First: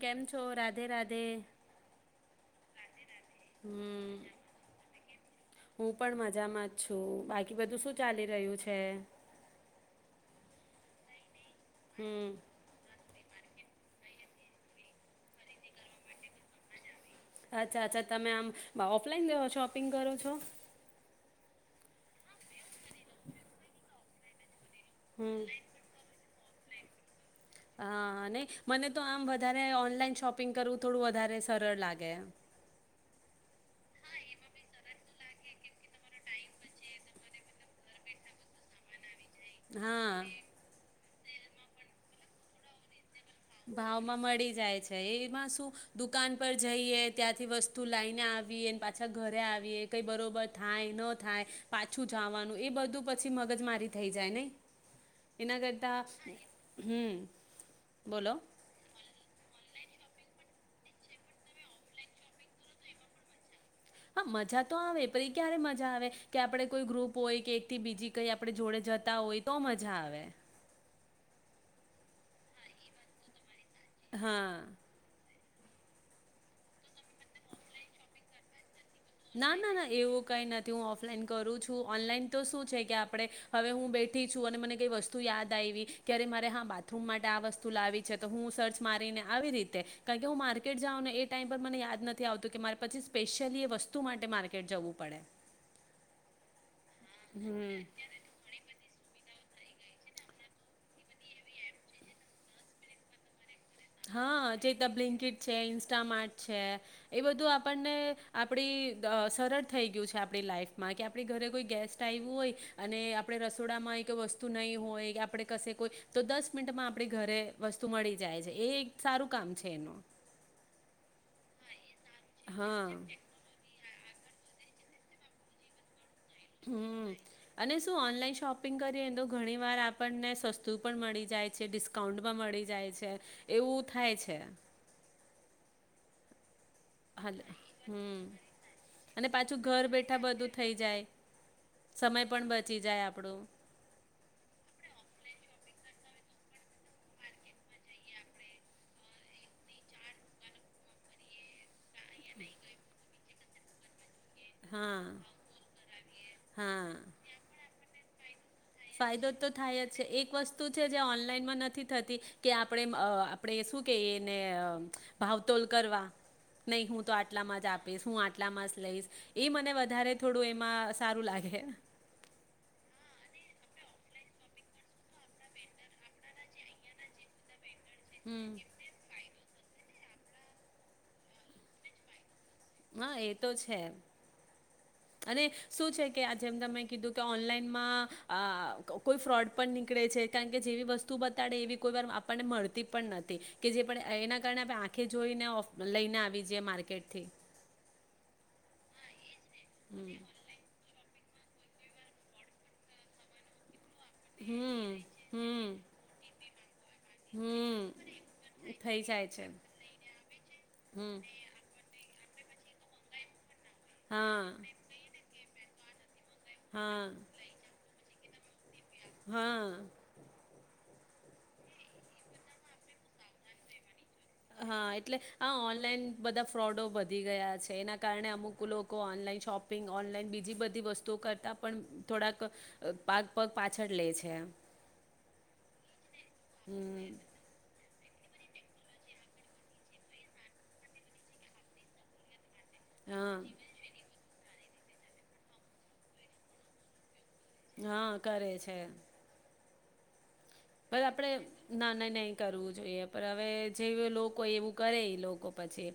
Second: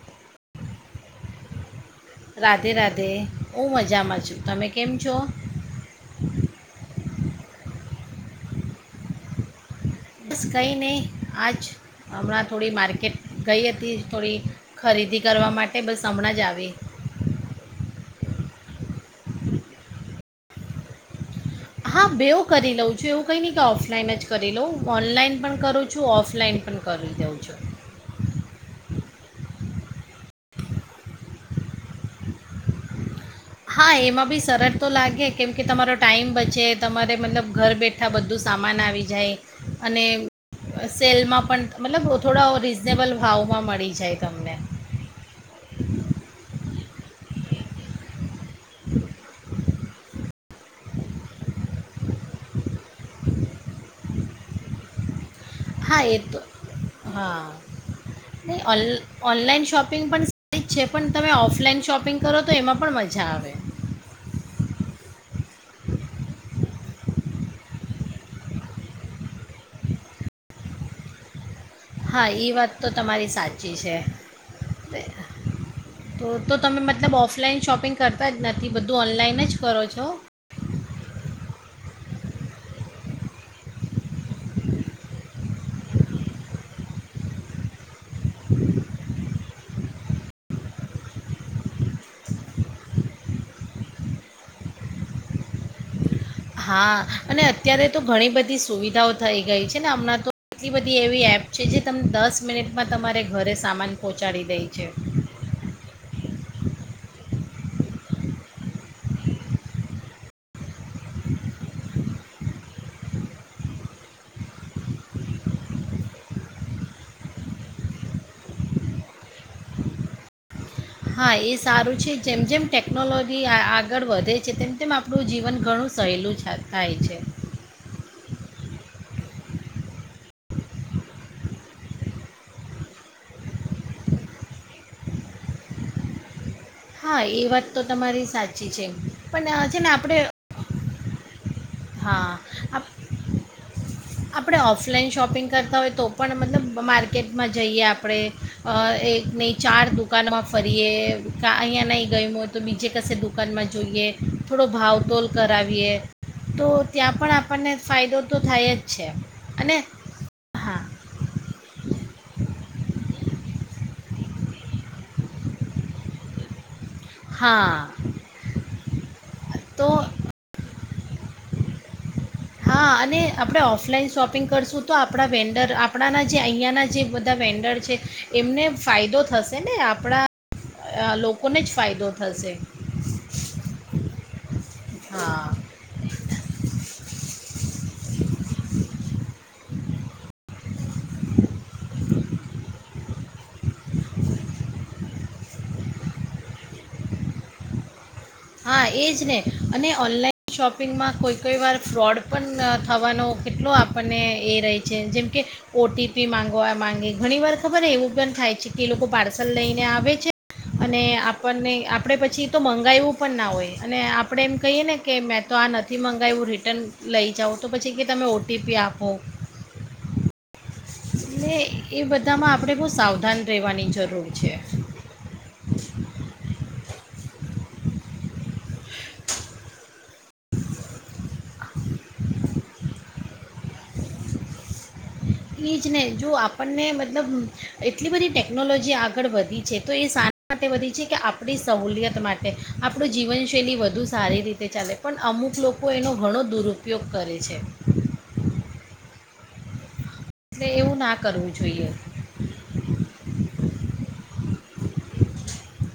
કેમ છો રાધે રાધે રાધે રાધે હું મજામાં હમ છું તમે કેમ છો હું પણ [inaudible] બાકી બધું શું ચાલી રહ્યું છે? બસ કઈ નહી. આજ હમ હમણાં થોડી માર્કેટ ગઈ હતી થોડી ખરીદી કરવા માટે, બસ હમણાં જ આવી. અચ્છા-અચ્છા. તમે આમ ઓફલાઈન જેવા શોપિંગ કરો છો? હા બેઉ કરી લઉં છું, એવું કઈ નહી કે ઓફલાઈન જ કરી લઉં. ઓનલાઈન હમ પણ કરું છું, ઓફ લાઈન પણ કરી દઉં. છું હા નહી મને તો આમ વધારે ઓનલાઈન શોપિંગ કરવું થોડું વધારે સરળ લાગે. હા એમાં બી સરળ તો લાગે, કેમ કે તમારો ટાઈમ બચે, તમારે મતલબ ઘર બેઠા બધું સામાન આવી જાય. અને હા અહ સેલમાં પણ મતલબ થોડા ઓ રીઝનેબલ ભાવમાં મળી જાય છે. એ એમાં શું દુકાન પર જઈએ ત્યાં વસ્તુ લાઈને આવ વીએ ને પાછા ઘરે આવીએ કઈ બરોબર થાય ન થાય, પાછું જાવાનું એ બધું પછી મગજ મારી થઈ જાય નઈ. એના કરતા, હા હમ્મ. ની ઓલ ઓનલાઇન શોપિં... શોપિંગ પણ સારી છે, પણ તમે ઓફલાઈન શોપિંગ કરો, તો એમાં પણ મઝાવે. હા મજા તો આવે પણ એ ક્યારે મજા આવે કે આપડે કોઈ ગ્રુપ હોય કે એક થી બીજી કઈ આપણે જોડે જતા હોય તો મઝા આવે. હા ઈ વાત તો તમારી સાચ ચી છે હા તે... તો તો તમે મતલબ ઓફલાઈન શોપિંગ કરતા જ નથી. બધું ઓનલાઈન ના જ ના કરો ના છો એવું કઈ નથી હું ઓફલાઈન કરું છું ઓનલાઈન... તો શું છે કે આપણે હવે હું બેઠી છું અને મને કઈ વસ્તુ યાદ આયવી કેરે મારે હા બાથરૂમ માટે આ વસ્તુ લાવી છે તો હું સર્ચ મારીને આવી રીતે, કારણ કે હું માર્કેટ જાઉ ને એ ટાઈમ પર મને યાદ નથી આવતું કે મારે પછી સ્પેશિયલી એ વસ તું માટે માર્કેટ જવું પડે. હા અને હમ અત્યારે તો ઘણી બધી સુવિધાઓ... થઈ ગઈ છે ને હમણાં તો એટલી બધી એવી એપ છે જે તમે દસ મિનિટમાં તમારે ઘરે... સામાન હા પહોંચાડી દે જે છે રીતના બ્લિંકીટ છે, ઇન્સ્ટામાર્ટ છે, એ બધું આ... આપણને આપણી દ સરળ થઈ ગયું છે આપણી લાઈફમાં કે આપણી ઘરે કોઈ ગેસ્ટ આયવું હોય અને આપણે રસોડામાં કોઈ વસ્તુ નહીં હોય કે આપણે કશે કોઈ તો દસ મિનિટમાં આપણી ઘરે વસ્તુ મળી જાય છે. એ એક સારું કામ છે એનું. હા એ સારું છે, જેમ જેમ હા ટેકનોલોજી આ આવ આગળ વધે છે તેમ તેમ આપણું જીવન ઘણું... સહેલું છા- થાય હમ છે અને શું ઓનલાઈન શોપિંગ કરીએ ને તો... ઘણી વાર આપણને સસ્તુ પણ મળી જાય છે, ડિસ્કાઉન્ટ પણ મળી જાય છે, એવું થાય છે. હા એ હાલ વાત તો હમ તમારી સાચી છે, અને પાછું પણ છે ઘર ને બેઠા આપણે... બધું થઈ જાય સમય હા પણ બચી આપ જાય આપણો આપણે ઓફલાઈન શોપિંગ કરતા હોય તો... તો પણ મતલબ માર્કેટમાં જઈએ આપણે અ એક નહીં ચાર દુકાનમાં ફરીએ ક અહીંયા નહીં ગયમું હોય તો બીજે કશે દુકાનમાં જોઈએ. થોડો હા ભાવતોલ કરાવીએ... તો હા ત્યાં પણ આપણને... ફાયદો... તો થાય જ છે ફાયદો તો અને થાય જ છે એક વસ્તુ હા છે જે ઓનલાઈનમાં નથી થતી કે આપણે આપણેે શું કેયે એને ભાવતોલ કરવા. નહી હું તો આટલામાં જ હા આપીશ, હું આટલામાં જ લઈશ, એ મને તો વધારે થોડું એમાં સારું લાગે હા અને આપણે ઓફલાઈન શોપિંગ કરશું તો આપણા વેન્ડર આપણાના જે અહીંયાના જે બધા વેન્ડર છે હમ એમને ફાયદો થશે ને આપ આપણા લોકોને જ ફાયદો થશે હ એ તો છે અને હા શું છે કે આ જેમ તમે કીધું કે ઓનલાઈનમાં કોઈ ફ્રોડ પણ નીકળે છે કારણ કે જેવી વસ્તુ બતાડે એવી કોઈવાર આપણને મળતી પણ નથી કે જે પણ એના કરતા આપણે આંખે જોઈને લઈને આવી જએ માર્કેટથી હા એજ ને અને હમ ઓનલાઈન શોપિંગમાં કોઈ કંઈ વાર ફ્રોડ પણ થવાનો કેટલો આપ આપણને એ રહે હમ છે જેમ કે હમ ઓટીપી માગો આ માંગે ઘણી વાર હમ ખબર એવું પણ થાય છે કે એ થઈ લોકો જાય છે પાર્સલ લઈને આવે છે અને હમ આપણને આપણે પછી તો મંગાવયુ ઉપણ ના હોય અને આપણે હા એમ કહીએ ને કે મે તો આ નથી મ એવું રિટર્ન હા લઈ જાવ તો પછી કે તમે ઓ તી પી આપો હા એ બધામાં આપણે બહુ સાવધાન રહેવાની જરૂર છે હા એટલે આ ઓનલાઈન બધા ફ્રોડો બધા વધી ગયા છે એના કારણે અમુક લોકો ઓનલાઈન શોપિંગ ઓનલાઈન બીજી બધી વસ્તુઓ કરતા પણ થોડાક પાગ પગ પાછળ લે છે એજ ને જો આપણને મતલબ હમ એટલી બધી ટેકનોલોજી આગળ વધી છે તો એ સાના માટે વધી છે કે આપણી સહુલિયત માટે આપણું હા જીવનશૈલી વધુ સારી રીતે ચાલે પણ અમુક લોકો એનો ઘણો દુરુપયોગ કરે છે હા કરે છે એટલે બ એવું ના આપણેે કરવું જોઈએ ના ના નહી કરવું જોઈએ પણ હવે જે લોકો એવું કરે લોકો પછી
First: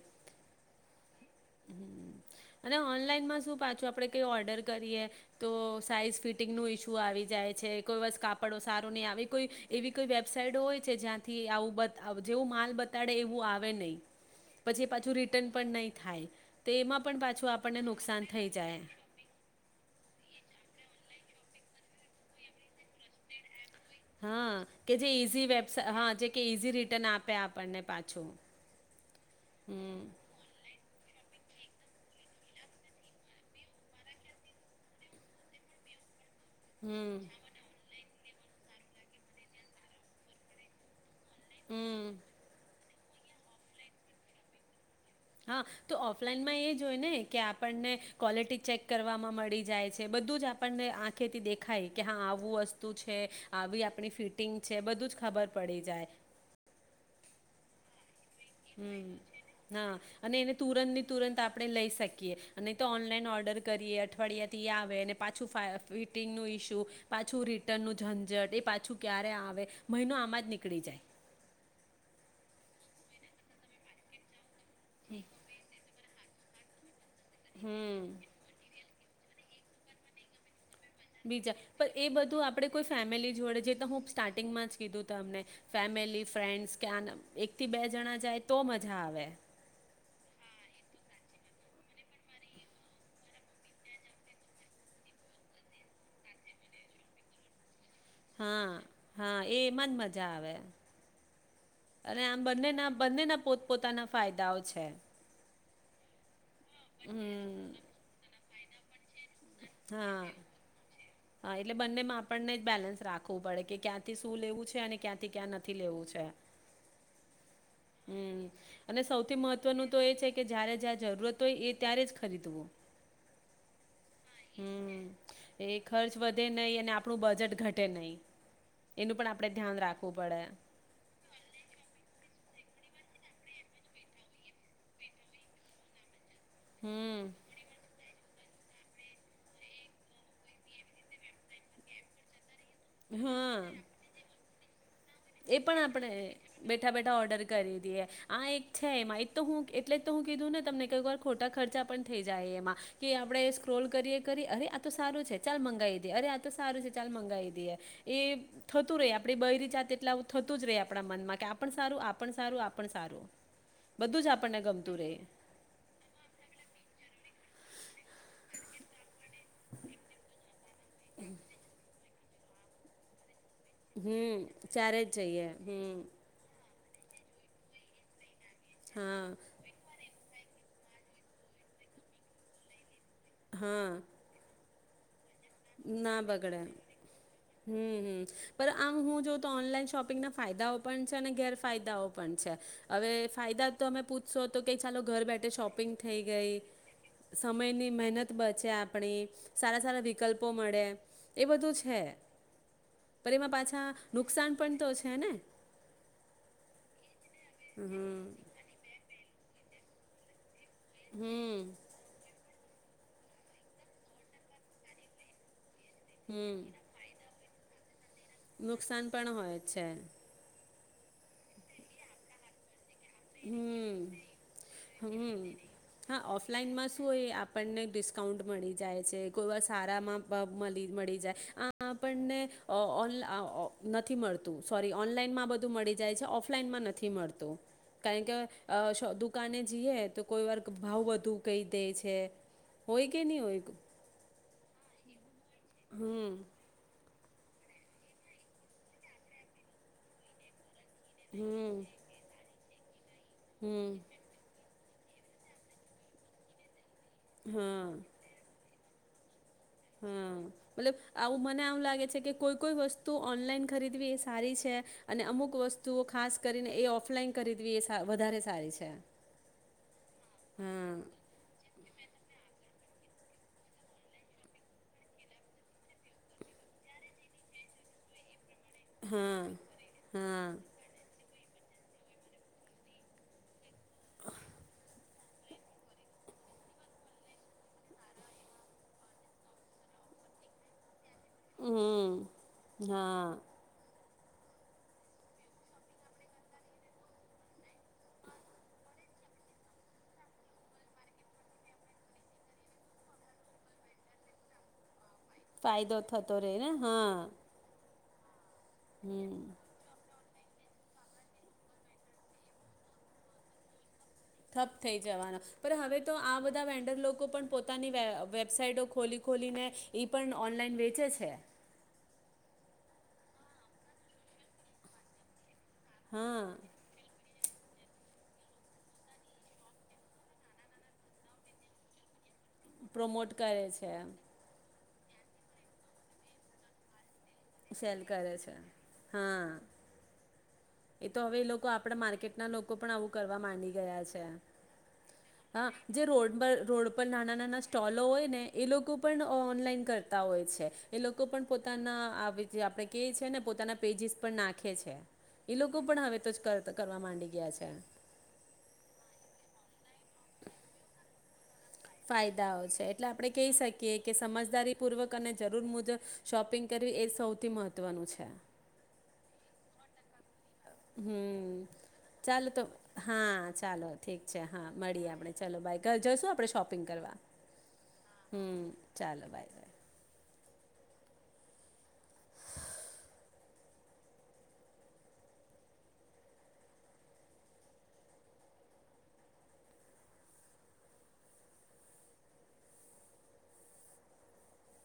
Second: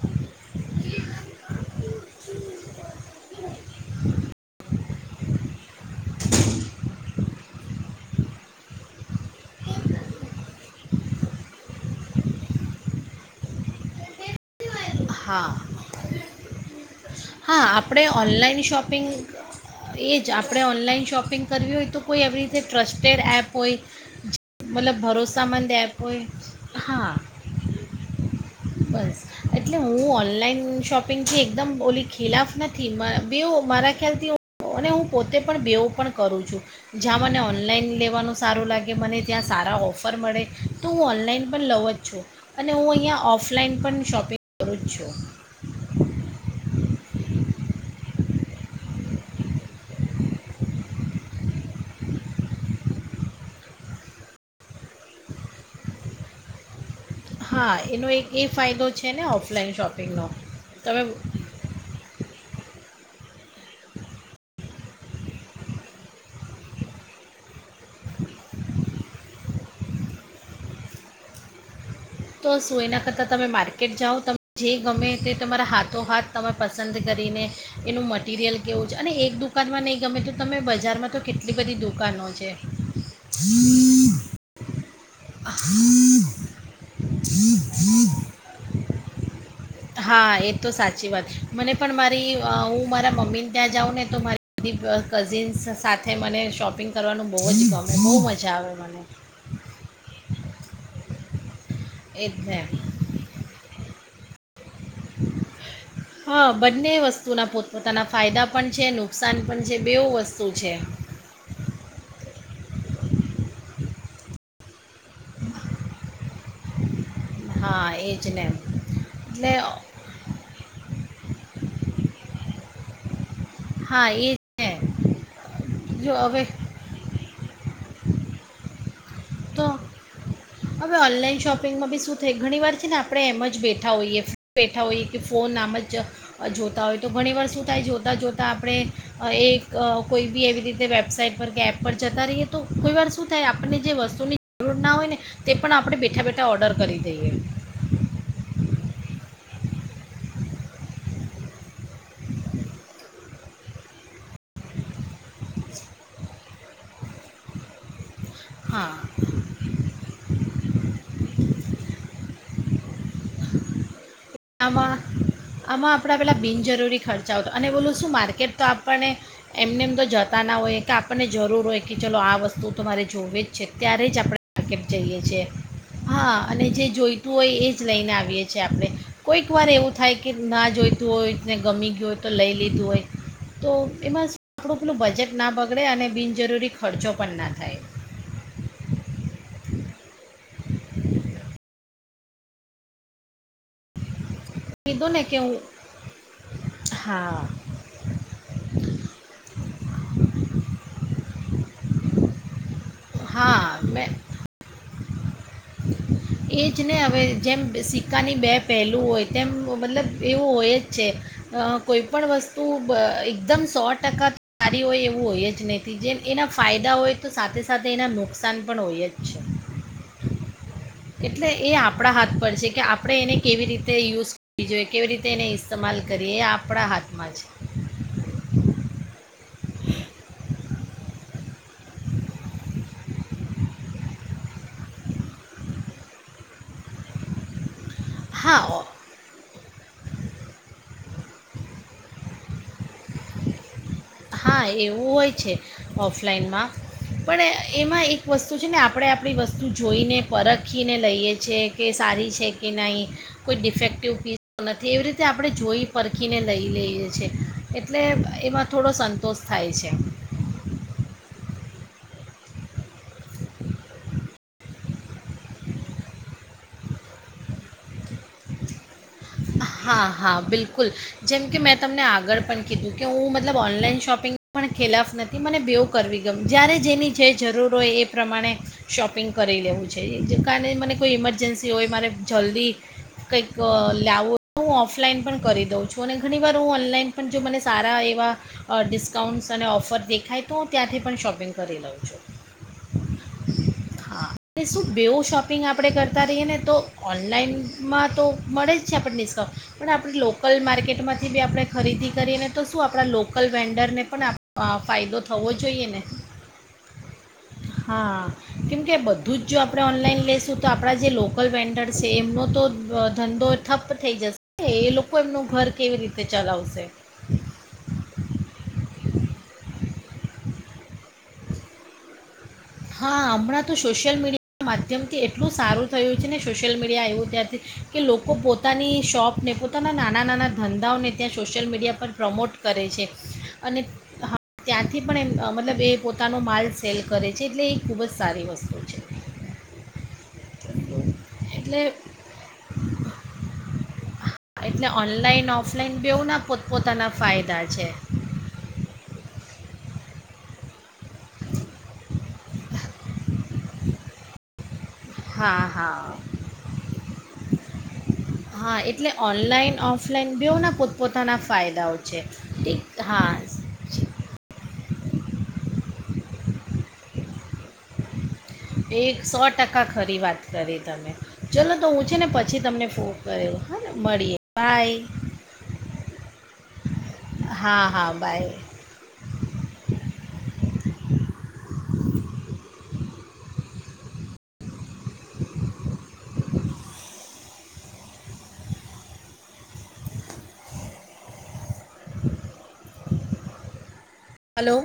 હ અને ઓનલાઈનમાં શું પાછું આપડે કઈ ઓર્ડર કરીએ તો સાઈઝ ફિટિંગ નુ ઈસ્યુ આવી જાય છે કોઈવાર કાપડ સારો નહી આવે કોઈ એવી કોઈ વેબસાઇટ હોય છે જ્યાંથી આવું જેવું માલ બતાડે એવું આવે નય પછી એ પાછું હા રિટર્ન પણ નહીં થાય તો એમાં પણ પાછું હા આપણને આપણે નુકસાન થઈ ઓનલાઈન જાય શોપિંગ એ જ આપણે ઓનલા ન શોપિંગ કરવી હોય તો કોઈ એવી રીતે ટ્રસ્ટેડ એપ હોય હા, કે મતલબ જે ઈઝી વેબ ભરોસામંદ એપ હા હોય જે ઈઝી રિટર્ન હા આપે આપણને પાછું. બસ એટલે હું હમ ઓનલાઈન શોપિંગથી એકદમ ઓલી ખિલાફ નથી બે મારા ખ્યાલથી હું પોતે પણ બેવ પણ કરું છું હમ જ્યાં મને ઓનલાઈન લેવાનું સારું લાગે મને ત્યાં સારા ઓફર મળે તો હું ઓન લાઈન પણ લઉ જ હમ છું અને હું અહીંયા ઓફ ઓફલાઈન પણ શોપિંગ કરું જ છું. હા, તો ઓફલાઈનમાં એ જોય ને કે આપણને ક્વોલિટી ચેક કરવામાં મળી જાય છે બધું જ આપણને આંખેથી દેખાય કે હા આવું વસ્તુ છે આવી આપણી ફિટિંગ છે બધું જ ખબર પડી જાય. હા, એનો એક એ ફાયદો હમ, છે ને ઓફલાઈન હા શોપિંગનો અને એને તુરંત ને તમે તુરંત આપણે લઈ શકીએ અને તો ઓન ને ઓર્ડર કરીએ અઠવાડિયા થીયા કે પાછું ફિટિંગનું ઈસ્યુ પાછું રિટર્નનું ઝંઝટ એ પાછું ક્યારે આવે મહિનો આમાં જ નીકળી જાય. તો શુ એના કરતાં તમે માર્કેટ જાઓ તમે જે ગમે તે તમારા હાથો હાથ તમે પસંદ કરીને હમ એનું મટરિયલ કેવું અને એક દુકાનમાં નહી ગમે તો તમે બ બીજા, પણ એ બધું આપણેે કોઈ ફેમિલી જોડે જે તો હું સ્ટાર્ટિંગમાં જ કીધું તમને ફેમિલી ફ્રેન્ડ્સ કે આ એકથી બે જણા જાય તો મજા આવે [inaudible] હા, એ તો સાચી વાત મને પણ મારી હું મારા મમ્મી ત્યાં જાઉં ને તો મારી બધી કઝિન્સ સાથે મને શોપિંગ કરવાનું બહું જ ગમે. બહુ મજા આવે હા, મને હા એમાં જ મજા આવે. અને એ જ આમ ને બંને બંનેના પોત પોતાના ફાયદાઓ છે. હા બંને વસ્તુના હમ પોતપોતાના ફાયદા પણ છે, નુકસાન નુકસાન પણ છે બેવ હા વસ્તુ છે. હા એટલે બંનેમાં આપણને બેલેન્સ રાખવું પડે કે ક્યાંથી શું લેવું છે, અને ક્યાંથી ક્યાં નથી લેવું છે. હા એ જ હમ, ને અને સૌથી એટલે મહત્વનું તો એ છે, કે જયારે જ્યાં જરૂરત હોય એ ત્યારે જ ખરીદવું. હા એજ છે. હમ એ ખર્ચ વધે નહીં અને આપણું બજટ ઘટે તે નહીં. એનું પણ આપડે તો ધ્યાન રાખવું પડે. હવે ઓનલાઈન શોપિંગમાં બી શું થાય ઘણી વાર છે, ને આપણે એમ જ બેઠા હોઈએ બેઠા હોઈએ કે ફોન આમ જ જોતા હોય તો ઘણી વાર હમ શું થાય જોતા જોતા આપણે એક કોઈ બી એવી રીતે વેબસાાઈટ પર કે એપ પર જતા રહીએ તો કોઈ વાર શું થાય હા આપણને જે વસ્તુની જરૂર ના હોયને એ પણ આપણે બેઠા બેઠા ઓર્ડર કરી દઈએ. આ એક છે. એમાં એ તો હું એટલે તો હું કીધું ને તમને કોઈ વાર ખોટા ખર્ચા પણ થઈ જાય એમાં કે આપણે સ્ક્રોલ કરીએ કરી. અરે આ તો સારું છે! ચાલ મંગાવી દઈએ, અરે આ તો સારું છે! ચાલ મંગાવી દઈએ. એ હા થતું રહે આપડી બહરી જાતે થતું થતું રહે આપના મનમાં કે આપન સારું, આપન સારું, આપન સારું બધું જ આપણને આમાં ગમતું રહે આપણાં પેલા બિનજરૂરી ખર્ચાઓ અને ઓલું શું માર્કેટ તો આપણને એમને એમ તો જતા ના હોય કે આપણને જરૂર હોય કે ચલો આ વસ્તુ તમારે જોવી જ છે ત્યારે જ આપણે હમ માકેટ ત્યારે જ જઈએ છે હમ હા અને જે જોઈતું હોય એ જ લઈને આવીએ છે, આપણે. કોઈક હા વાર એવું થાય કે ના જોઈતું હોયને, ગમી ગયું હોય, તો લઈ લીધું હોય તો હા એમાં થોડુંક પેલું બજેટ ના બગડે અને ના બગડે, બિનજરૂરી ખર્ચો પણ ના થાય હમ્મ હમ્મ આમ હું જોઉ તો ઓનલાઈન શોપિં ઇંગ ના ફાયદાઓ પણ છે, ગેરફાયદાઓ પણ છે, હવે ફાયદા તમે પૂછ શો તો ક ચાલો કીધું ઘર ને કે બેઠે હું શોપિંગ થઈ ગઈ, હા સમયની મહેનત બચે આપણી, સારા સારા મળે એ એ બધું છે. પર એમાં હા પાછા મેં નુકસાન પણ તો છે ને! એ જ ને હવે જેમ હમ સિક્કાની બે પહેલું હોય. તેમ મતલબ એવું હોય જ છે, હમ કોઈ પણ વસ્તુ તું એકદમ સો ટકા સારી હોય એવું હોય જ નહ જેમ એના હમ ફાયદા હોય. તો સાથે સાથે એના નુ નુકસાન પણ હોય છે. એટલે એ આપણા હાથ પર છે કે આપ હમ્મ રીતે હમ્મ એને ઇસ્તેમાલ હા કરીએ એ આપણા ઓફલાઈનમાં શું હોય હાથમાં છે આપણને ડિસ્કાઉન્ટ મળી જાય છે કોઈ વસ્તુ સારામાં બ મળી મળી [inaudible] નથી મળતું સોરી ઓનલાઈનમાં બધું મળી જાય છે ઓફલાઈનમાં નથી મળતું કારણ કે અ હા દુખ દુકાને જીએ તો કોઈ વાર ભાવ વધુ કઈ દે છે હોય કે નહી હોય. હા એવું હોય છે. હમ ઓફલાઈનમાં પણ એમાં એક વસ્તુ છે ને આપણે આપણી વસ્તુ જોઈને પરત. આખીને લઈએ છીએ હમ કે સારી છે. એના કોઈ ડિફેક્ટિવ હમ પીસ પન નથી. તેવી રીતે આપણે જોઈ પરખીને લઈ લઈએ. હા એટલે એમાં થોડો સંતોષ. થાય છે હા મતલબ. આવું મને આમ લાગે છે કે કોઈ કોઈ વસ્તુ ઓનલાઈન ખરીદવી એ સારી છે, અને અમુક વસ્તુઓ ખાસ કરીને એ ઓફલાઈન ખરીદવી એ વધારે સારી છે. હા હા બિલકુલ હા જેમ કે મેં તમને આગળ પણ. કીધું કે હું મતલબ ઓનલાઈન શોપિંગ પણ ખેલાફ નથી મને બવું કરવી ગમ જ્યારે જેની જે જરૂર હોય એ પ્રમાણે. શોપિંગ હા કરી લેવું છે હા કાર મને કોઈ એજન્સી હોય મારે જલ્દી કંઈક. લાવું હું ઓફલાઈન પણ કરી દઉં છું, અને ઘણીવાર હું ઓનલાઈન પણ જો મને સારા એવા ડિસ્કાઉન્ટ્સ અને ઓફર દેખાય તો ત્યાંથી પણ શોપિંગ કરી લઉં છું. હમ હા હા અને શું બેવ શોપિંગ આપણે કરતા રહીએ ને તો ઓનલાઈનમાં તો મળે જ. છે, આપણ ડિસ્કાઉન્ટ પણ આપણે લોકલ માર્કેટમાંથી બી આપણે ખરીદી કરીને તો શું આપણા લોકલ વેન્ડરને પણ ફાયદો થ ફાયદો થતો રહેે ને હા. હા. કેમ કે હમ બધું જ જો આપડે ઓનલાઈન લે શું તો આપણા જે લોકલ વેન્ડર છે એમનો તો ધંધો. ઠપ. થઈ થપ જશે એ થઈ લોકો જવાનો એમનું ઘર હવે કેવી તો રીતે આ બધા ચલાવશે વેન્ડર લોકો પણ પોતાની વેબસાઈટ ખોલી ખોલીને. એ પણ ઓનલાઈન વેચે છે. હા હમણાં તો સોશિયલ મીડિયા ના માધ્યમથી એટલું. સારું થયું છે ને હા સોશિયલ મીડિયા એવું ત્યાં. કે લોકો પોતાની શોપને, પોતાના નાના નાના ધંધાઓને ત્યાં સોશિયલ મીડિયા પર. પ્રમોટ કરે છે, પ્રમોટ કરે અને છે હા ત્યાંથી પણ એમ મતલબ એ પોતાનો માલ સેલ કરે. છે એટલે એ ખૂબ સેલ જ કરે સારી છે, વસ્તુ હા એતો હવે એ લોકો એટલે આપણાં માર્કેટ ના લોકો પણ આવું કરવા માંડી ગયા છે. એટલે ઓનલાઈન હા ઓફલાઈન જે રોડ બેઉના પર રોડ પર પોતપોતાના નાના નાના ફાયદા છે. સ્ટોલો હોય ને એ લોકો કરતા હોય છે, એ લોકો પોતાના આ જે આપણે કેઈ છી ને પોતાના પેજીસ પર નાખે છે. એ હા લોકો પણ હવે તો હા જ કરવા માંડી ગયા છે. ઓફલાઇન બેવના પોતપોતાના. ફાયદાઓ છે ફાયદાઓ છે ઠીક એટલે આપડે હા કહી શકીએ કે સમજદારી પૂર્વક અને જરૂર મુજબ શોપિંગ કરવી એ સૌથી મહત્વનું છે. એક સો ટકા ખરી વાત. કરી તમે હમ ચલો તો હું છે ને ચાલો પછી તો તમને ફોન હા કર્યો હા ચાલો ને ઠીક મળીએ છે, હા બાય મળીએ આપણે ચાલો બાય જઈશું આપણે શોપિંગ કરવા હા હા બાય હમ્મ ચાલો ‌ બાય. હલો.